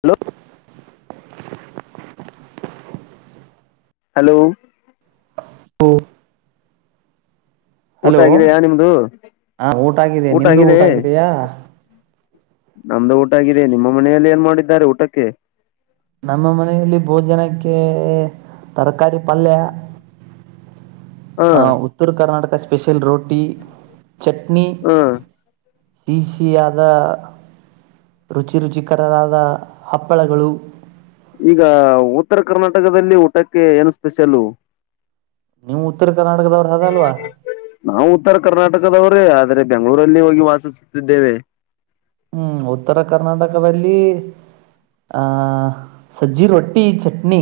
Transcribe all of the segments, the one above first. Hello hello ಹ್ಮ ಊಟ ಆಗಿದೆಯಾ ನಿಮ್ದು ಊಟ ಆಗಿದೆ ನಮ್ದ ಊಟ ಆಗಿದೆ ನಿಮ್ಮ ಮನೆಯಲ್ಲಿ ಏನ್ ಮಾಡಿದ್ದಾರೆ ಊಟಕ್ಕೆ ನಮ್ಮ ಮನೆಯಲ್ಲಿ ಭೋಜನಕ್ಕೆ ತರಕಾರಿ ಪಲ್ಯ ಹ ಉತ್ತರ ಕರ್ನಾಟಕ ಸ್ಪೆಷಲ್ ರೋಟಿ ಚಟ್ನಿ ಹ ಸಿ ಸಿಿ ಅದ ರುಚಿ ರುಚಿಕರರಾದ ಹಪ್ಪಳಗಳು ಈಗ ಉತ್ತರ ಕರ್ನಾಟಕದಲ್ಲಿ ಊಟಕ್ಕೆ ಏನು ಸ್ಪೆಷಲ್ಲ ನೀವು ಉತ್ತರ ಕರ್ನಾಟಕದವ್ರ ಅದಲ್ವಾ ನಾವು ಉತ್ತರ ಕರ್ನಾಟಕದವ್ರೇ ಆದ್ರೆ ಬೆಂಗಳೂರಲ್ಲಿ ಹೋಗಿ ವಾಸಿಸುತ್ತಿದ್ದೇವೆ ಹ್ಮ್ ಉತ್ತರ ಕರ್ನಾಟಕ ವಲ್ಲಿಿ ಆಹ ಸಜ್ಜಿ ರೊಟ್ಟಿ ಚಟ್ನಿ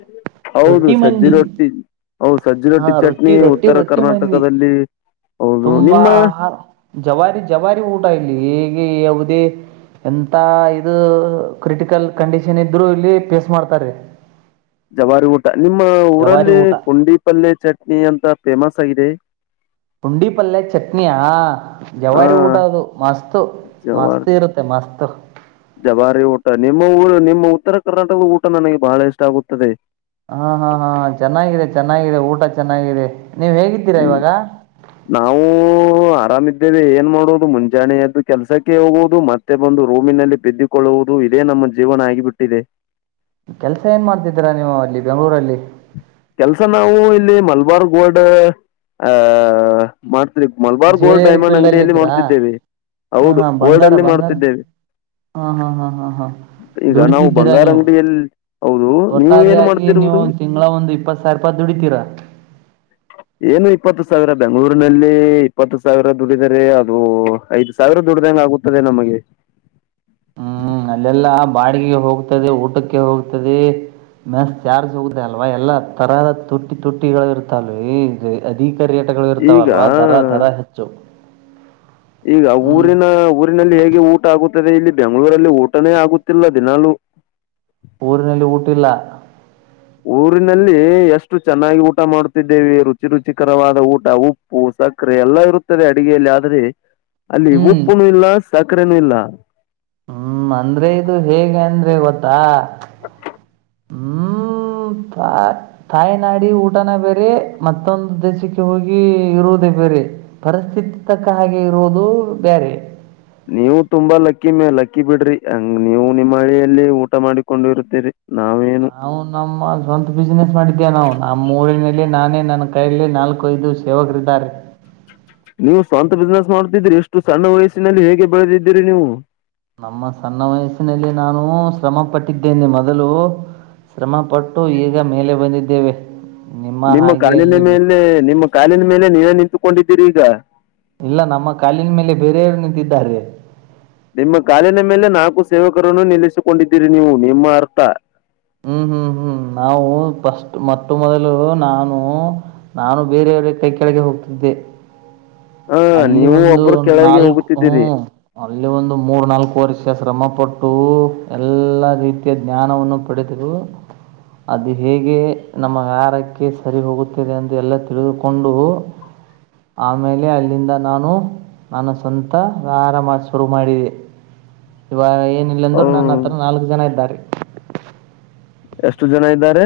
ಹ್ಮ್ ಹೌದು ರೊಟ್ಟಿ ಸಜ್ಜಿ ಮಂದಿ ರೊಟ್ಟಿ ಹದು ಸಜ್ಜಿ ಹಾ ರೊಟ್ಟಿ ಚಟ್ನಿ ರೊಟ್ಟಿ ಉತ್ತರ ರೊಟ್ಟಿ ಮಂದಿ ಕರ್ನಾಟಕದಲ್ಲಿ ಹೌದು ತುಂಬಾ ನಿಮ್ಮ ಆಹಾರ ಜವಾರಿ ಜವಾರಿ ಊಟ ಇಲ್ಲಿ ಹೇಗೆ ಯಾವುದೇ ಎಂತ ಇದು ಕ್ರಿಟಿಕಲ್ ಕಂಡೀಷನ್ ಇದ್ರು ಇಲ್ಲಿ ಫೇಸ್ ಮಾಡ್ತಾರೀ ಜಬಾರಿ ಊಟ ನಿಮ್ಮ ಜವಾರಿ ಊರಲ್ಲಿ ಊಟ ಪುಂಡಿ ಪಲ್ಯ ಚಟ್ನಿ ಅಂತ ಫೇಮಸ್ ಆಗಿದೆ ಪುಂಡಿ ಪಲ್ಯ ಚಟ್ನಿಯಾ ಹ ಜವಾರಿ ಊಟ ಅದು ಮಸ್ತ್ ಮಸ್ತ್ ಇರುತ್ತೆ ಮಸ್ತ್ ಜಬಾರಿ ಊಟ ನಿಮ್ಮ ಊರು ನಿಮ್ಮ ಉತ್ತರ ಕರ್ನಾಟಕದ ಊಟ ನನಗೆ ಬಹಳ ಇಷ್ಟ ಆಗುತ್ತದೆ ಹಾ ಹಾ ಹಾ ಚೆನ್ನಾಗಿದೆ ಚೆನ್ನಾಗಿದೆ ಊಟ ಚೆನ್ನಾಗಿದೆ ನೀವ್ ಹೇಗಿದ್ದೀರಾ ಹ್ಮ್ ಇವಾಗ ನಾವು ಆರಾಮ ಇದ್ದೇವೆ ಏನ್ ಮಾಡುವುದು ಮುಂಜಾನೆಯದ್ದು ಕೆಲಸಕ್ಕೆ ಹೋಗುವುದು ಮತ್ತೆ ಬಂದು ರೂಮಿನಲ್ಲಿ ಬಿದ್ದಿಕೊಳ್ಳುವುದು ಇದೇ ನಮ್ಮ ಜೀವನ ಆಗಿಬಿಟ್ಟಿದೆ ಕೆಲ್ಸ ಏನ್ ಮಾಡ್ತಿದ್ದೀರಾ ನೀವು ಅಲ್ಲಿ ಬೆಂಗ್ಳೂರಲ್ಲಿ ಕೆಲ್ಸ ನಾವು ಇಲ್ಲಿ ಮಲ್ಬಾರ್ ಗೋಲ್ಡ್ ಆಹ ಮಾಡ್ Malabar gold jewellery diamond field ಅಲ್ಲಿ ಅಂಗಡಿಯಲ್ಲಿ ಇದ್ದೀರಾ ಮಾಡ್ತಿದ್ದೇವೆ ಹ ಹೌದು ಹಾ ಗೋಲ್ಡ್ ಬಂಗಾರ ಅಲ್ಲಿ ಬಂಗಾರ ಮಾಡ್ತಿದ್ದೇವೆ ಹಾ ಹಾ ಹಾ ಹಾ ಹಾ ಈಗ ನಾವು ದುಡಿತಿದ್ದೀರಾ ಬಂಗಾರ ನೀವು ಅಂಗಡಿಯಲ್ಲಿ ಹೌದು ನೀವು ಏನ್ ಒಟ್ಟಾರೆಯಾಗಿ ನೀವು ಮಾಡ್ತಿರುವುದು ತಿಂಗಳ ಒಂದು ಇಪ್ಪತ್ ಸಾವಿರ ರೂಪಾಯಿ ದುಡಿತೀರಾ ಏನು ಇಪ್ಪತ್ತು ಸಾವಿರ ಬೆಂಗಳೂರು ನಲ್ಲಿ ಇಪ್ಪತ್ತು ಸಾವಿರ ದುಡಿದರೆ ಅದು ಐದ್ ಸಾವಿರ ದುಡ್ದಂಗ ಆಗುತ್ತದೆ ನಮಗೆ ಹ್ಮ್ ಅಲ್ಲೆಲ್ಲಾ ಬಾಡಿಗೆ ಹೋಗ್ತದೆ ಊಟಕ್ಕೆ ಹೋಗ್ತದೆ ಮಸ್ ಚಾರ್ಜ್ ಹೋಗುದ ಅಲ್ವಾ ಎಲ್ಲಾ ತರ ತೊಟ್ಟಿ ತೊಟ್ಟಿಗಳು ಇರುತ್ತಲ್ವ ಅದ ಪೇರ್ಯಟಗಳು ಈಗ ಇರ್ತಾವಲ್ವಾ ದರ ದರ ಹೆಚ್ಚು ಈಗ ಹ್ಮ್ ಊರಿನ ಊರಿನಲ್ಲಿ ಹೇಗೆ ಊಟ ಆಗುತ್ತ ಇಲ್ಲಿ ಬೆಂಗಳೂರಲ್ಲಿ ಊಟನೇ ಆಗುತ್ತಿಲ್ಲ ದಿನಾಲೂ ಊರಿನಲ್ಲಿ ಊಟಿಲ್ಲ ಊರಿನಲ್ಲಿ ಎಷ್ಟು ಚೆನ್ನಾಗಿ ಊಟ ಮಾಡುತ್ತಿದ್ದೇವೆ ರುಚಿ ರುಚಿಕರವಾದ ಊಟ ಉಪ್ಪು ಸಕ್ಕರೆ ಎಲ್ಲ ಇರುತ್ತದೆ ಅಡಿಗೆಯಲ್ಲಿ ಆದ್ರೆ ಅಲ್ಲಿ ಹ್ಮ್ ಉಪ್ಪುನುೂ ಇಲ್ಲ ಸಕ್ಕರೆನೂ ಇಲ್ಲ ಹ್ಮ್ ಅಂದ್ರೆ ಇದು ಹೇಗೆ ಅಂದ್ರೆ ಗೊತ್ತಾ ಹ್ಮ ತಾಯಿನಾಡಿ ಊಟನ ಬೇರೆ ಮತ್ತೊಂದು ದೇಶಕ್ಕೆ ಹೋಗಿ ಇರುವುದ ಬೇರೆ ಪರಿಸ್ಥಿತಿ ತಕ್ಕ ಹಾಗೆ ಇರುವುದು ಬೇರೆ ನೀವು ತುಂಬಾ ಲಕ್ಕಿ ಮೇ ಲಕ್ಕಿ ಬಿಡ್ರಿ ಹಂಗ ನೀವು ನಿಮ್ಮ್ ಹಳಿಯಲ್ಲಿ ಊಟ ಮಾಡಿಕೊಂಡು ಇರ್ತೀರಿ ನಾ ನಾವು ನಮ್ಮ ಸ್ವಂತ ಬಿಸ್ನೆಸ್ ಮಾಡಿದ್ದೇ ನಾವು ನಮ್ಮ ಊರಿನಲ್ಲಿ ನಾನೇ ನನ್ನ ಕೈಯಲ್ಲಿ ನಾಲ್ಕು ಐದು ಸೇವಕರಿದ್ದಾರೆ ನೀವು ಸ್ವಂತ ಬಿಸ್ನೆಸ್ ಮಾಡ ದ್ರರಿ ಎಷ್ಟು ಸಣ್ಣ ವಯಸ್ಸಿನಲ್ಲಿ ಹೇಗೆ ಬೆಳೆದಿದ್ದೀರಿ ನೀವು ನಮ್ಮ ಸಣ್ಣ ವಯಸ್ಸಿನಲ್ಲಿ ನಾನು ಶ್ರಮಪಟ್ಟಿದ್ದೇನೆ ಮೊದಲು ಶ್ರಮ ಪಟ್ಟು ಈಗ ಮೇಲೆ ಬಂದಿದ್ದೇವೆ ನಿಮ್ಮ ಹಾಗೆ ಕಾಲಿನ ಅಲ್ಲಿ ಬೆ- ಮೇಲೆ ನಿಮ್ಮ ಕಾಲಿನ ಮೇಲೆ ನೀವೇ ನಿಂತುಕೊಂಡಿದ್ದೀರಿ ಈಗ ಇಲ್ಲ ನಮ್ಮ ಕಾಲಿನ ಮೇಲೆ ಬೇರೆಯವರು ನಿಂತಿದ್ದಾರೆ ನಿಮ್ಮ ಕಾಲಿನ ಮೇಲೆ ನಾಲ್ಕು ಸೇವಕರನ್ನು ನಿಲ್ಲಿಸಿಕೊಂಡಿದ್ದೀರಿ ನೀವು ನಿಮ್ಮ ಅರ್ಥ ಹ್ಮ್ ಹ್ಮ್ ಹ್ಮ್ ನಾವು ಫಸ್ಟ್ ಮಟ್ಟ ಮೊದಲು ನಾನು ನಾನು ಬೇರೆ ಕೈ ಕೆಳಗೆ ಹೋಗ್ತ್ತಿದ್ದೆ ಹಾ ಅಲ್ಲಿ ನೀವು ಒಂದು ಒಬ್ಬರು ಕೆಳಗೆ ನಾಲ್ಕು ಹೋಗುತ್ತಿದ್ದೀರಿ ಹ್ಮ್ ಅಲ್ಲಿ ಒಂದು ಮೂರ್ ನಾಲ್ಕು ಪೋರ್ಷ ಶ್ರಮಪಟ್ಟು ಎಲ್ಲ ರೀತಿಯ ಜ್ಞಾನವನ್ನು ಪಡೆದುದು ಅದು ಹೇಗೆ ನಮ್ಮ ಹಾರಕ್ಕೆ ಸರಿ ಹೋಗುತ್ತದೆ ಅ ಎಂದು ಎಲ್ಲ ತಿಳಿದುಕೊಂಡು ಆಮೇಲೆ ಅಲ್ಲಿಂದ ನಾನು ನನ್ನ ಸ್ವಂತ ವ್ಯರಾಮ ಶುರು ಮಾಡಿದೆ ಇವ ಏನಿಲ್ಲ ಅಂದ್ರು ಅವ್ರು ನನ್ನ ಹತ್ರ ನಾಲ್ಕು ಜನ ಇದ್ದಾರೆ ಎಷ್ಟು ಜನ ಇದ್ದಾರೆ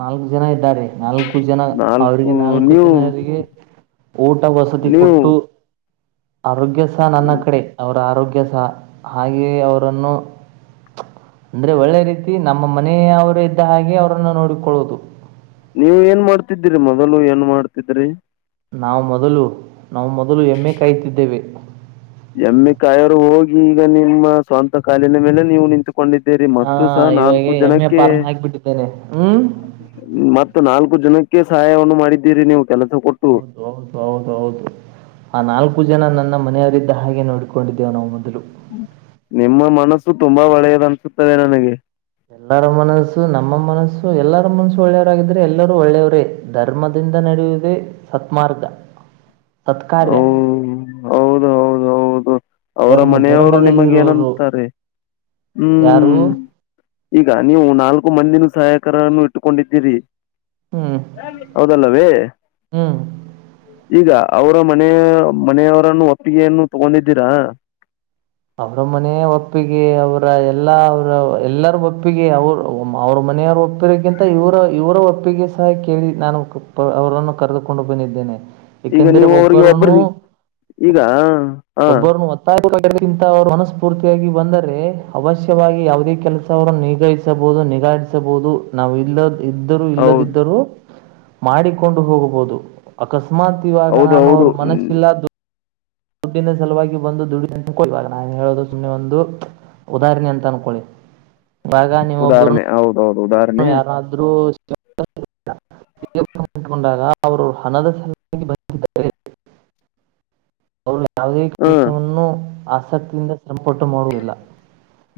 ನಾಲ್ಕು ಜನ ಇದ್ದಾರೆ ನಾಲ್ಕು ಜನ ನಾಲ್ಕು ಅವ್ರಿಗೆ ನಾಲ್ಕು ನೀವು ಜನರಿಗೆ ಊಟ ವಸತಿ ನೀವು ಕೊಟ್ಟು ಆರೋಗ್ಯ ಸಹ ನನ್ನ ಕಡೆ ಅವರ ಆರೋಗ್ಯ ಸಹ ಹಾಗೆಯೇ ಅವರನ್ನು ಅಂದರೆ ಒಳ್ಳೆ ರೀತಿ ನಮ್ಮ ಮನೆಯವರು ಇದ್ದ ಹಾಗೆ ಅವರನ್ನು ನೋಡಿಕೊಳ್ಳೋುದು ನೀವ ಏನ್ ಮಾಡ್ತಿದ್ದೀರಿ ಮೊದಲು ಏನ್ ಮಾಡ್ತಿದ್ರಿ ನಾವು ಮೊದಲು ನಾವು ಮೊದಲು ಎಮ್ಮೆ ಕಾಯುತ್ತಿದ್ದೇವೆ ಎಮ್ಮೆ ಕಾಯವರು ಹೋಗಿ ಈಗ ನಿಮ್ಮ ಸ್ವಂತ ಕಾಲಿನ ಮೇಲೆ ನೀವು ನಿಂತು ಕೊಂಡಿದ್ದೇರಿ ಮತ್ತ ಸಹ ಹಾಂ ಇವಾಗ ನಾಲ್ಕು ಎಮ್ಮೆ ಜನಕ್ಕೆ ಪಾರ್ಮ್ ಹಾಕಿಬಿಟ್ಟಿದ್ದೇನೆ ಹ್ಞೂ ಮತ್ತತ್ ನಾಲ್ಕು ಜನಕ್ಕೆ ಸಹಾಯವನ್ನು ಮಾಡಿದ್ದೀರಿ ನೀವು ಕೆಲಸ ಕೊಟ್ಟು ಹೌದು ಹೌದು ಹೌದು ಹೌದು ಆ ನಾಲ್ಕು ಜನ ನನ್ನ ಮನೆಯ ಹಾಗೆ ನೋಡಡ್ಡಿದ್ದೇವು ನಾವು ಮೊದಲು ನಿಮ್ಮ ಮನಸ್ಸು ತುಂಬಾ ಒಳ್ಳೆಯದನ್ಸುತ್ತದೆ ನನಗೆ ಎಲ್ಲರ ಮನಸ್ಸು ನಮ್ಮ ಮನಸ್ಸು ಎಲ್ಲರ ಮನಸು ಒಳ್ಳೆಯವರಾಗಿದ್ರೆ ಎಲ್ಲರೂ ಒಳ್ಳೆಯವರೇ ಧರ್ಮದ ನಡೆಯುವುದೇ ಸತ್ಮಾರ್ಗ ಹ ತತ್ಕಾರ್ಯ ಹೌದು ಹೌದು ಹೌದು ಅವರ ಧರ್ಮ ಮನೆಯವರು ನಿಮಗ ಧರ್ಮದಲ್ಲಿರುವವರು ಏನಂತಾರೆ ಯಾರು ಹ್ಮ್ ಈಗ ನೀವು ನಾಲ್ಕು ಮಂದಿನೂ ಸಹಾಯ ರನ್ನು ಇಟ್ಟುಕೊಂಡಿದ್ದೀರಿ ಹ್ಮ್ ಹೌದಲ್ಲವೇ ಹ್ಮ್ ಈಗ ಅವರ ಮನೆಯ ಮನೆಯವರನ್ನು ಒಪ್ಪಿಗೆಯನ್ನು ತಗೊಂಡಿದ್ದೀರಾ ಅವರ ಮನೆಯ ಒಪ್ಪಿಗೆ ಅವರ ಎಲ್ಲಾ ಅವರ ಎಲ್ಲರ ಒಪ್ಪಿಗೆ ಅವರು ಅವ್ರ ಮ ಮನೆಯವ್ರ ಒಪ್ಪಿರಗಿಂತ ಇವರ ಇವರ ಒಪ್ಪಿಗೆ ಸಹ ಕೇಳಿ ನಾನು ಅವರನ್ನು ಕರೆದುಕೊಂಡು ಬಂದಿದ್ದೇನೆ ಈಗ ಏಕೆಂದರೆ ನೀವು ಅವ್ರಿಗೆ ಒಬ್ಬ ಒಬ್ಬರನ್ನು ಈಗ ಹ ಒಬ್ಬರನ್ನು ಮತ್ತ ಮನಸ್ಫೂರ್ತಿಯಾಗಿ ಬಂದರೆ ಅವಶ್ಯವಾಗಿ ಯಾವುದೇ ಕೆಲಸ ಅವರನ್ನು ನಿಗಹಿಸಬಹುದು ನಿಗಾಡಿಸಬಹುದು ನಾವು ಇಲ್ಲ ಇದ್ದರೂ ಹೌದು ಇಲ್ಲದಿದ್ದರೂ ಮಾಡಿಕೊಂಡು ಹೋಗಬಹುದು ಅಕಸ್ಮತ್ ಮಾತ್ ಇವಾಗ ಹೌದು ನಾನು ಹೌದು ಅವ್ರ ಹ್ಮ್ ಮನಸ್ಸಿಲ್ಲ ದುಡ್ಡಿಂದ ಸಲುವಾಗಿ ಬಂದು ದುಡ ಇವಾಗ ನಾನು ಹೇಳೋದು ಸುಮ್ಮನೆ ಒಂದು ಉದಾಹರಣೆ ಅಂತ ಅನ್ಕೊಳ್ಳಿ ಇವಾಗ ನೀವೊಬ್ಬರು ಉದಾಹರಣೆ ಹೌದೌದು ಉದಾಹರಣೆ ಯಾರಾದ್ರರು [inaudible] [inaudible] [inaudible] ಅವರು ಯಾವುದೇ ಹ್ಮ್ ಕೆಲಸವನ್ನು ಆಸಕ್ತಿಯಿಂದ ಸಂಪಟು ಮಾಡುವುದಿಲ್ಲ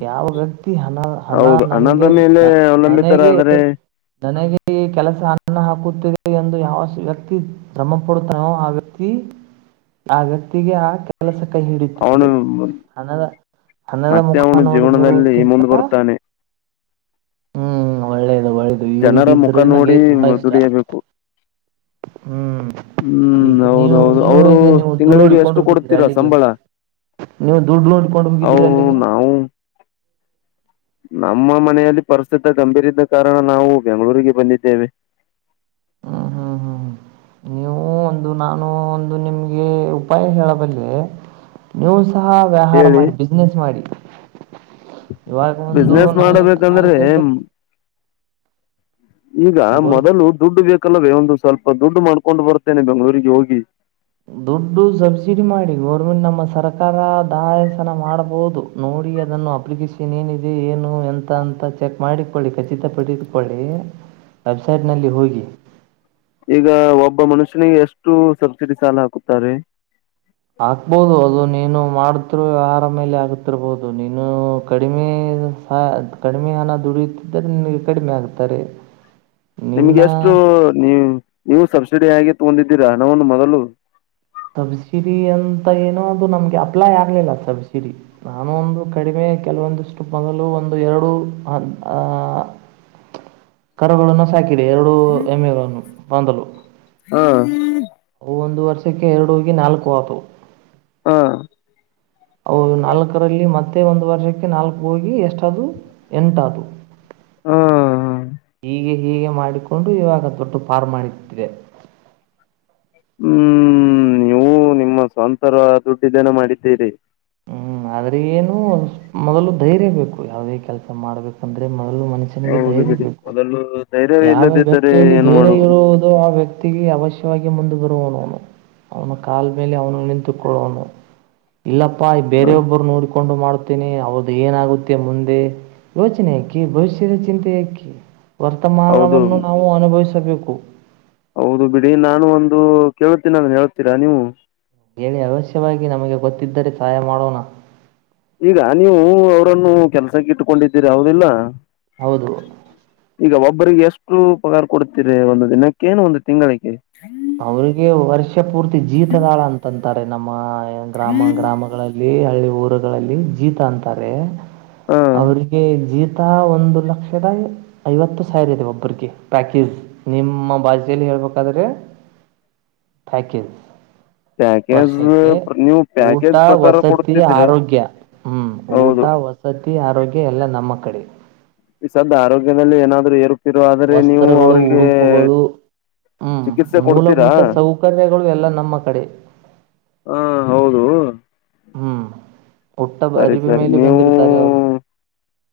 ಯಾವ ವ್ಯಕ್ತಿ ಹಣ ಹಣ ಹೌದು ಹಣದ ನನ್ಗೆ ಮೇಲೆ ನನಗೆ ಅವಲಂಬಿತರಾದರೆ ನನಗೆ ೇ ಕೆಲಸ ಅನ್ನ ಹಾಕುತ್ತಿದೆ ಎಂದು ಯಾವ ವ್ಯಕ್ತಿ ಶ್ರಮಪಡುತ್ತಾನೋ ಆ ವ್ಯಕ್ತಿ ವ್ಯಕ್ತತಿಗೆ ಆ ಕೆಲಸ ಕೈ ಅವನು ಹಿಡುತ್ತದೆ ಅನ ಹಣದ ಮತ್ತೆ ಮುಖ ಅವನು ನೋಡಿ ಜೀವನದಲ್ಲಿ ಬರುವೋಕಿಂತ ಮುಂದೆ ಬರ್ತಾನೆ ಹ್ಮ್ ಒಳ್ಳೇದು ಒಳ್ಳೇದು ಈ ಜನರ ರೀತಿ ಮುಖ ಇದ್ರೆ ನಂಗೆ ನೋಡಿ ತುಂಬಾ ಇಷ್ಟ ದುಡಿಯಬೇಕು ಹ್ಮ್ ಹ್ಮ್ ಈಗೆ ನೀವು ಹೌದೌದು ನೀವು ಅವರು ಹೇಗೆ ತಿಂಗಳಿಗೆ ನೋಡಿಕೊಂಡು ಎಷ್ಟು ಹೋಗಿದ್ದೀರಾ ಕೊಡ್ತೀರಾ ಅಲ್ಲಿಗೆ ಸಂಬಳ ನೀವು ದುಡ್ಡು ನೋಡ್ಕೊಂಡು ಹೋಗಿದ್ದೀರಿ ಅವರು ಅಲ್ಲಿಗೆ ನಾವು ನಮ್ಮ ಮನೆಯಲ್ಲಿ ಪರಿಸ್ಥತಿ ಗಂಭೀರ್ದ ಕಾರಣ ನಾವು ಬೆಂಗಳೂರಿಗೆ ಬಂದಿದ್ದೇವೆ [inaudible] ಒ ನಾನು ಒಂದು ನಿಮಗೆ ಉಪಾಯ ಹೇಳಬಲ್ಲೆ ನೀವು ಸಹ ವ್ಯವಹಾರ ಹೇಳಿ ಮಾಡಿ ಬಿಸ್ನೆಸ್ ಮಾಡಿ ಇವಾಗ ಒಂದು ಬಿಸ್ನೆಸ್ ನಾಲ್ ಮಾಡಬೇಕಂದ್ರೆ ನಾಲ್ಕೈತ ಈಗ ಮೊದಲು ದುಡ್ಡು ಬೇಕಲ್ಲವೇ ಒಂದು ಸ್ವಲ್ಪ ದುಡ್ಡು ಮಾಡ್ಕೊಂಡು ಬರ್ತೇನೆ ಬೆಂಗಳೂರಿಗೆ ಹೋಗಿ ದುಡ್ಡು ಸಬ್ಸಿಡಿ ಮಾಡಿ ಗೌರ್ಮೆಂಟ್ ನಮ್ಮ ಸರ್ಕಾರ ದಾಯಾಸನ ಮಾಡಬಹುದು ನೋಡಿ ನೋಡಿ ಅದನ್ನು ಅಪ್ಲಿಕೇಶನ್ ಏನಿದೆ ಏನು ಎಂತ ಅಂತ ಚೆಕ್ ಮಾಡಿಕೊಳ್ಳಿ ಖಚಿತಪಡಿಸಿಕೊಳ್ಳಿ ವೆಬ್ಸೈಟ್ನಲ್ಲಿ ಹೋಗಿ ಈಗ ಒಬ್ಬ ಮನುಷ್ಯನಿಗೆ ಎಷ್ಟು ಸಬ್ಸಿಡಿ ಸಾಲ ಹಾಕುತ್ತಾರೆ ಆಗ್ಬೋದು ಅದು ನೀನು ಮಾಡತಿರು ವ್ಯವಹಾರ ಮೇಲೆ ಆಗತಿರ್ಬಹದು ನೀನು ಕಡಿಮೆ ಕಡಿಮೆ ಹಣ ದುಡಿಯುತ್ತಿದ್ದ್ರೆ ನಿಮಗೆ ಕಡಿಮೆ ಆಗ್ತಾರೆ [inaudible] ನಿನ್ನ ನಿಮ್ಗೆ ಎಷ್ಟು ನೀವು ಸಬ್ಸಿಡಿ ಆಗಿ ತಗೊಂಡಿದ್ದೀರಾ ಹಣ ಒಂದು ಮೊದಲು ಸಬ್ಸಿಡಿ ಅಂತ ಏನೋ ಅದು ನಮ್ಗೆ ಅಪ್ಲೈ ಆಗ್ಲಿಲ್ಲ ಸಬ್ಸಿಡಿ ನಾನು ಒಂದು ಕಡಿಮೆ ಕೆಲವೊಂದಿಷ್ಟು ಮೊದಲು ಒಂದು ಎರಡು ಕರುಗಳನ್ನು ಸಾಕಿದೆ ಎರಡು ಎಮ್ಮೆಗಳನ್ನು ಬಂದಲು ಹಾ ಒಂದು ವರ್ಷಕ್ಕೆ ಎರಡು ಹೋಗಿ ನಾಲ್ಕು ಅದ್ವು ಹಾ ನಾಲ್ಕರಲ್ಲಿ ಮತ್ತೆ ಒಂದು ವರ್ಷಕ್ಕೆ ನಾಲ್ಕು ಹೋಗಿ ಎಷ್ಟದು ಎಂಟದು ಹೂ ಹೀಗೆ ಹೀಗೆ ಮಾಡಿಕೊಂಡು ಇವಾಗ ದೊಡ್ಡ ಪಫಾರ್ಮ ಮಾಡಟ್ಟಿದೆ ಹ್ಮ್ ನೀವು ನಿಮ್ಮ ಸ್ವಂತರ ದುಡ್ಡಿದ್ದನ ಮಾಡಿದ್ದೀರಿ. ಆದ್ರೆ ಏನು ಮೊದಲು ಧೈರ್ಯ ಬೇಕು ಯಾವುದೇ ಕೆಲಸ ಮಾಡ್ಬೇಕಂದ್ರೆ. ಮನುಷ್ಯನಿಗೆ ಹೌದು ಧೈರ್ಯ ಬಿಡಿ ಬೇಕು ಮೊದಲು ಧೈರ್ಯವೇ ಯಾವ ಇಲ್ಲದಿದ್ದರೆ ವ್ಯಕ್ತಿಯಲ್ಲಿ ಏನ್ ಧೈರ್ಯ ಮಾಡುವುದು ಇರುವುದು ಆ ವ್ಯಕ್ತಿಗೆ ಅವಶ್ಯ ಮುಂದ ಬರುವನು ಅವನ ಕಾಾಲ ಮೇಲೆ ಅವನು ನಿಂತುಕೊಳ್ಳುವನು ಇಲ್ಲ ಪ್ಪಾ ಬೇರೆ ಹ ಒಬ್ಬರು ನೋಡಿಕೊಂಡು ಮಾಡ್ತೇನಿ ಅವ್ದ ಏನಾಗುತ್ತೆ ಮುಂದೆ. ಯೋಚನೆ ಯಾಕಿ ಭವಿಷ್ಯದ ಚಿಂತೆಯಕಿ. ಹೌದು ವರ್ತಮಾನವನ್ನು ನಾವು ಅನುಭವಿಸಬೇಕು. ಹೌದು ಬಿಡಿ ನಾನು ಒಂದು ಕೇೇಳತೀನಿಾನನ್ ಹೇಳ್ತೀರಾ ನೀವು. ಹೇಳಿ ಅವಶ್ಯವಾಗಿ ನಮಗೆ ಗೊತ್ತಿದ್ದರೆ ಸಹಾಯ ಮಾಡೋಣ. ಈಗ ನೀವು ಅವ್ರನ್ನು ಕೆಲ್ಸಕ್ಕೆ ಇಟ್ಟಕೊಂಡಿದ್ದೀರಿ ಯಾವದಿಲ್ಲ. ಹೌದು ಈಗ ಒಬ್ಬರಿಗೆ ಎಷ್ಟು. ಮಕ್ಕಳು ಪಗಾರ್ ಕೊಡ್ತೀರ ಒಂದು ದಿನಕ್ಕೆೇನು ಒಂದು ತಿಂಗಳಿಗೆ. ಅವ್ರಿಗೆ ವರ್ಷ ಪೂರ್ತಿ ಜೀತದಾಳ ಅಂತಂತಾರೆ ನಮ್ಮ. ಗ್ರಾಮ ಗ್ರಾಮಗಳಲ್ಲಿ ಹಳ್ಳಿ ಊರುಗಳಲ್ಲಿ ಜೀತ ಅಂತಾರೆ ಹ ಅವ್ರಿಗೆ ಜೀ. ಒಂದು ಲಕ್ಷದ ಐವತ್ತು ಸಾವಿರ ಇದೆ ಒಬ್ಬರಿಗೆ ಪ್ಯಾಕೇಜ್ ನಿಮ್ಮ ಬಾಜಲ್ಲಿ ಹೇಳ. ಕದ್ರಿ ಪ್ಯಾಕೇಜ್. ಪ್ಯಾಕೇಜ್ ವರ್ಷಕ್ಕೆ ನೀವು ಊಟ ಪ್ಯಾಕೇಜ್ ಪ್ರಕಾರ ವಸತಿ ಕೊಡ್ತಿದ್ದೀರಾ ಆರೋಗ್ಯ ಹ್ಮ್ ಊಟ. ಊಟ ಹೌದು ವಸತಿ ಆರೋಗ್ಯ ಎಲ್ಲ ನಮ್ಮ ಕಡೆ. ಸದ ಆರೋಗ್ಯದಲ್ಲಿ ಏನಾದ್ೂ ಏರುತ್ತಿರ ಆದ್ರೆ ನೀವು ಅವರಿಗೆ. ಹ್ಮ್ ಚಿಕಿತ್ಸೆ ಕೊಡ್ತೀರಾ ಮೂಲಭೂತ ಸೌಕರ್ಯಗಳು ಎಲ್ಲ ನಮ್ಮ ಕಡೆ. ಹಾ ಹೌದು ಹ್ಮ್ ಸರಿ ಸರಿ ನೀವು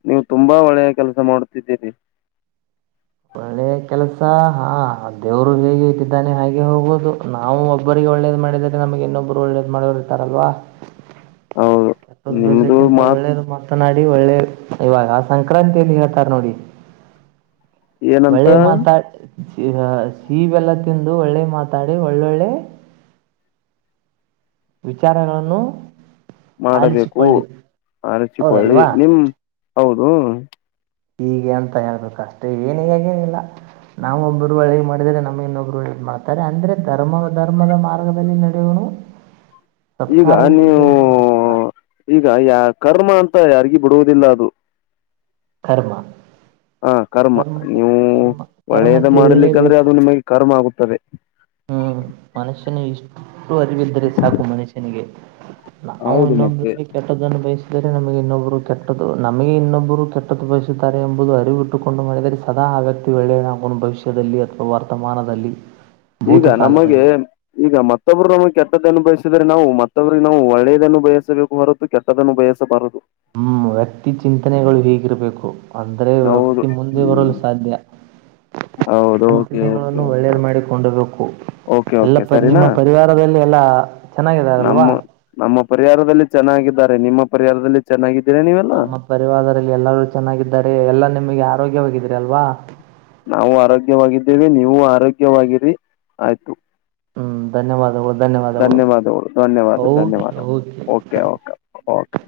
ನೀವು ತುಂಬಾ ಒಳ್ಳೆಯ ಕೆಲಸ ಮಾಡುತ್ತಿದ್ದೀರಿ. ಒಳ್ಳೆಯ ಕೆಲಸ ಹಾ ದೇವರು ಹೇಗೆ ಇಟ್ಟಿದ್ದಾನೆ ಹಾಗೆ ಹೋಗೋುದು ನಾವು ಒಬ್ಬರಿಗೆ. ಒಳ್ಳೇದು ಮಾಡಿದ್ರೆ ನಮಗೆ ಇನ್ನೊಬ್ರು ಒಳ್ಳೇದು ಮಾಡೋರು ಇರತರಲ್ವಾ [inaudible] ಎಪ್ಪ ನಿಮ್ದು ಬಯಸಕ್ಕಿಂತ ಮಾತ್ ಒಳ್ಳೇದು ಮಾತನಾಡಿ ಒಳ್ಳೆ. ಇವಾಗ ಆ ಸಂಕ್ರಾಂತಿಯಲ್ಲಿ ಹೇಳ್ತಾರ ನೋಡಿ. ಏನಂತ ಒಳ್ಳೆ ಮಾತಾಡ್ ಶವೆಲ್ಲ. ತಿಂದು ಒಳ್ಳೆ ಮಾತಾಡಿ ಒಳ್ಳೊಳ್ಳೆ ವಿಚಾರಗಳನ್ನು ಮಾಡಬೇಕು ಆಲಿಸಿಕೊಳ್ಳಿ ಅರಚಿಕೊಳ್ಳಿ ಹೌದಲ್ವಾ ನಿಮ್ ಹೌದು. ಹೀಗೆ ಅಂತ ಹೇಳ್ಬೇಕು ಅಷ್ಟೇ ಏನುಗೇನಿಲ್ಲ. ನಾವವು ಒಬ್ಬರು ಹಳಗೆ ಮಾಡಿದರೆ ನಮಗೆ ಇನ್ನೊಬ್ರು ಹದು ಮಾಡ್ತಾರೆ ಅಂದ್ರೆ ಧರ್ಮ ಧರ್ಮದ ಮಾರ್ಗದಲ್ಲಿ ನಡೆಯುವೋಣ. ಈಗ ನೀವು ಸದಾ ಈಗ ಯ ಕರ್ಮ ಅಂತ ಯಾರಿಗ. ಬಿಡುವುದಿಲ್ಲ ಅದು. ಕರ್ಮ. ಹ ಕರ್ಮ ನೀವು ಕರ್ಮ ಕರ್ಮ ಒಳ್ಳೇದ ಮಾಡಲಿಕ್ಕಂದ್ರೆ ತಿರುಗಲೇಬೇಕು ಅದು ನಿಮಗೆ ಕರ್ಮ ಆಗುತ್ತದೆ ಹ್ಮ್ ಮನುಷ್ಯನ ಇಷ್ಟು ಅರಿವಿದ್ದರೆ ಸಾಕು ಮನುಷ್ಯನಿಗೆ ನವು ಹೌದು ಮತ್ತೆ ಇನ್ನೊಬ್ಬ್ರರಿಗೆ ಕೆಟ್ಟದ್ದನ್ನು ಬಯಸ ಇದರೆ ನಮಗೆ ಇನ್ನೊಬ್ಬರು ಕೆಟ್ಟದು ನಮಗೆ ಇನ್ನೊಬ್ಬರು ಕೆಟ್ಟ್ದ ಬಯಸುತ್ತಾರೆ ಎಂಬುದು ಅರಿವು ಇಟ್ಟುಕೊಂಡು ಮಾಡಿದರೆ ಸದಾ. ಅಗತ್ಯ ಒಳ್ಳೆನಕನು ಭವಿಷ್ಯದಲ್ಲಿ ಅಥವಾ ವರ್ತಮಾನದಲ್ಲಿ. ಈಗ ನಮಗೆ ಭೂತಕಾಲದಲ್ಲಿ ಈಗ ಮತ್ತೊಬ್ರು ನಮ ಕೆಟ್ಟದ ಅನುಭವಸಿದ್ರೆ ನಾವು ಮತ್ತ ನಾವು ಒಳ್ಳೆಯದನ್ನು ಬಯಸಬೇಕು ಬರುು ಕೆಟ್ಟದನ್ನು ಬಯಸಬಾರದು. ಹ್ಮ್ ವ್ಯಕ್ತಿ ಚಿಂತನೆಗಳು ಹಿಗಿರಬೇಕು. ಅಂದ್ರೆ ಹೌದು ವ್ಯಕ್ತಿ ಮುಂದೆ ಹ್ಮ್ ಬರಲು ಸಾಧ್ಯ. ಹೌದು ಕೆ ಓಕೆ ಚಿಂತನೆಗಳನ್ನು ಓಕೆ ಒಳ್ಳೇದು ಮಾಡಿಕೊಂಡಬೇಕು ಓಕೆ ಎಲ್ಲ ಓಕೆ ಪ ನಿಮ್ಮ ಸರಿನಾ ಪರಿವಾರದಲ್ಲಿ ಎಲ್ಲಾ ನಮ್ಮ ಚೆನ್ನಾಗಿದಾರಲ್ವಾ ನಮ್ಮ ಪರಿಹಾರದಲ್ಲಿ ಚೆನ್ನಾಗಿದ್ದಾರೆ ನಿಮ್ಮ ಪರಿಹಾರದಲ್ಲಿ ಚೆನ್ನಾಗಿ ನಮ್ಮ ಪರಿವಾರದಲ್ಲಿ ಎಲ್ಲರೂ ಚೆನ್ನಾಗಿದ್ದಾರೆ ಎಲ್ಲಾ ನಿಮಗೆ ಆರೋಗ್ಯವಾಗಿದ್ರ ಅಲ್ವಾ ನಾವು ಆರೋಗ್ಯವಾಗಿದ್ದೇವೆ ನೀವು ಆರೋಗ್ಯವಾಗಿರಿ ಆಯ್ತು ಹ್ಮ್ ಧನ್ಯವಾದ ಧನ್ಯವಾದಗಳು ಧನ್ಯವಾದ ಧನ್ಯವಾದ ಓಕೆ ಓಕೆ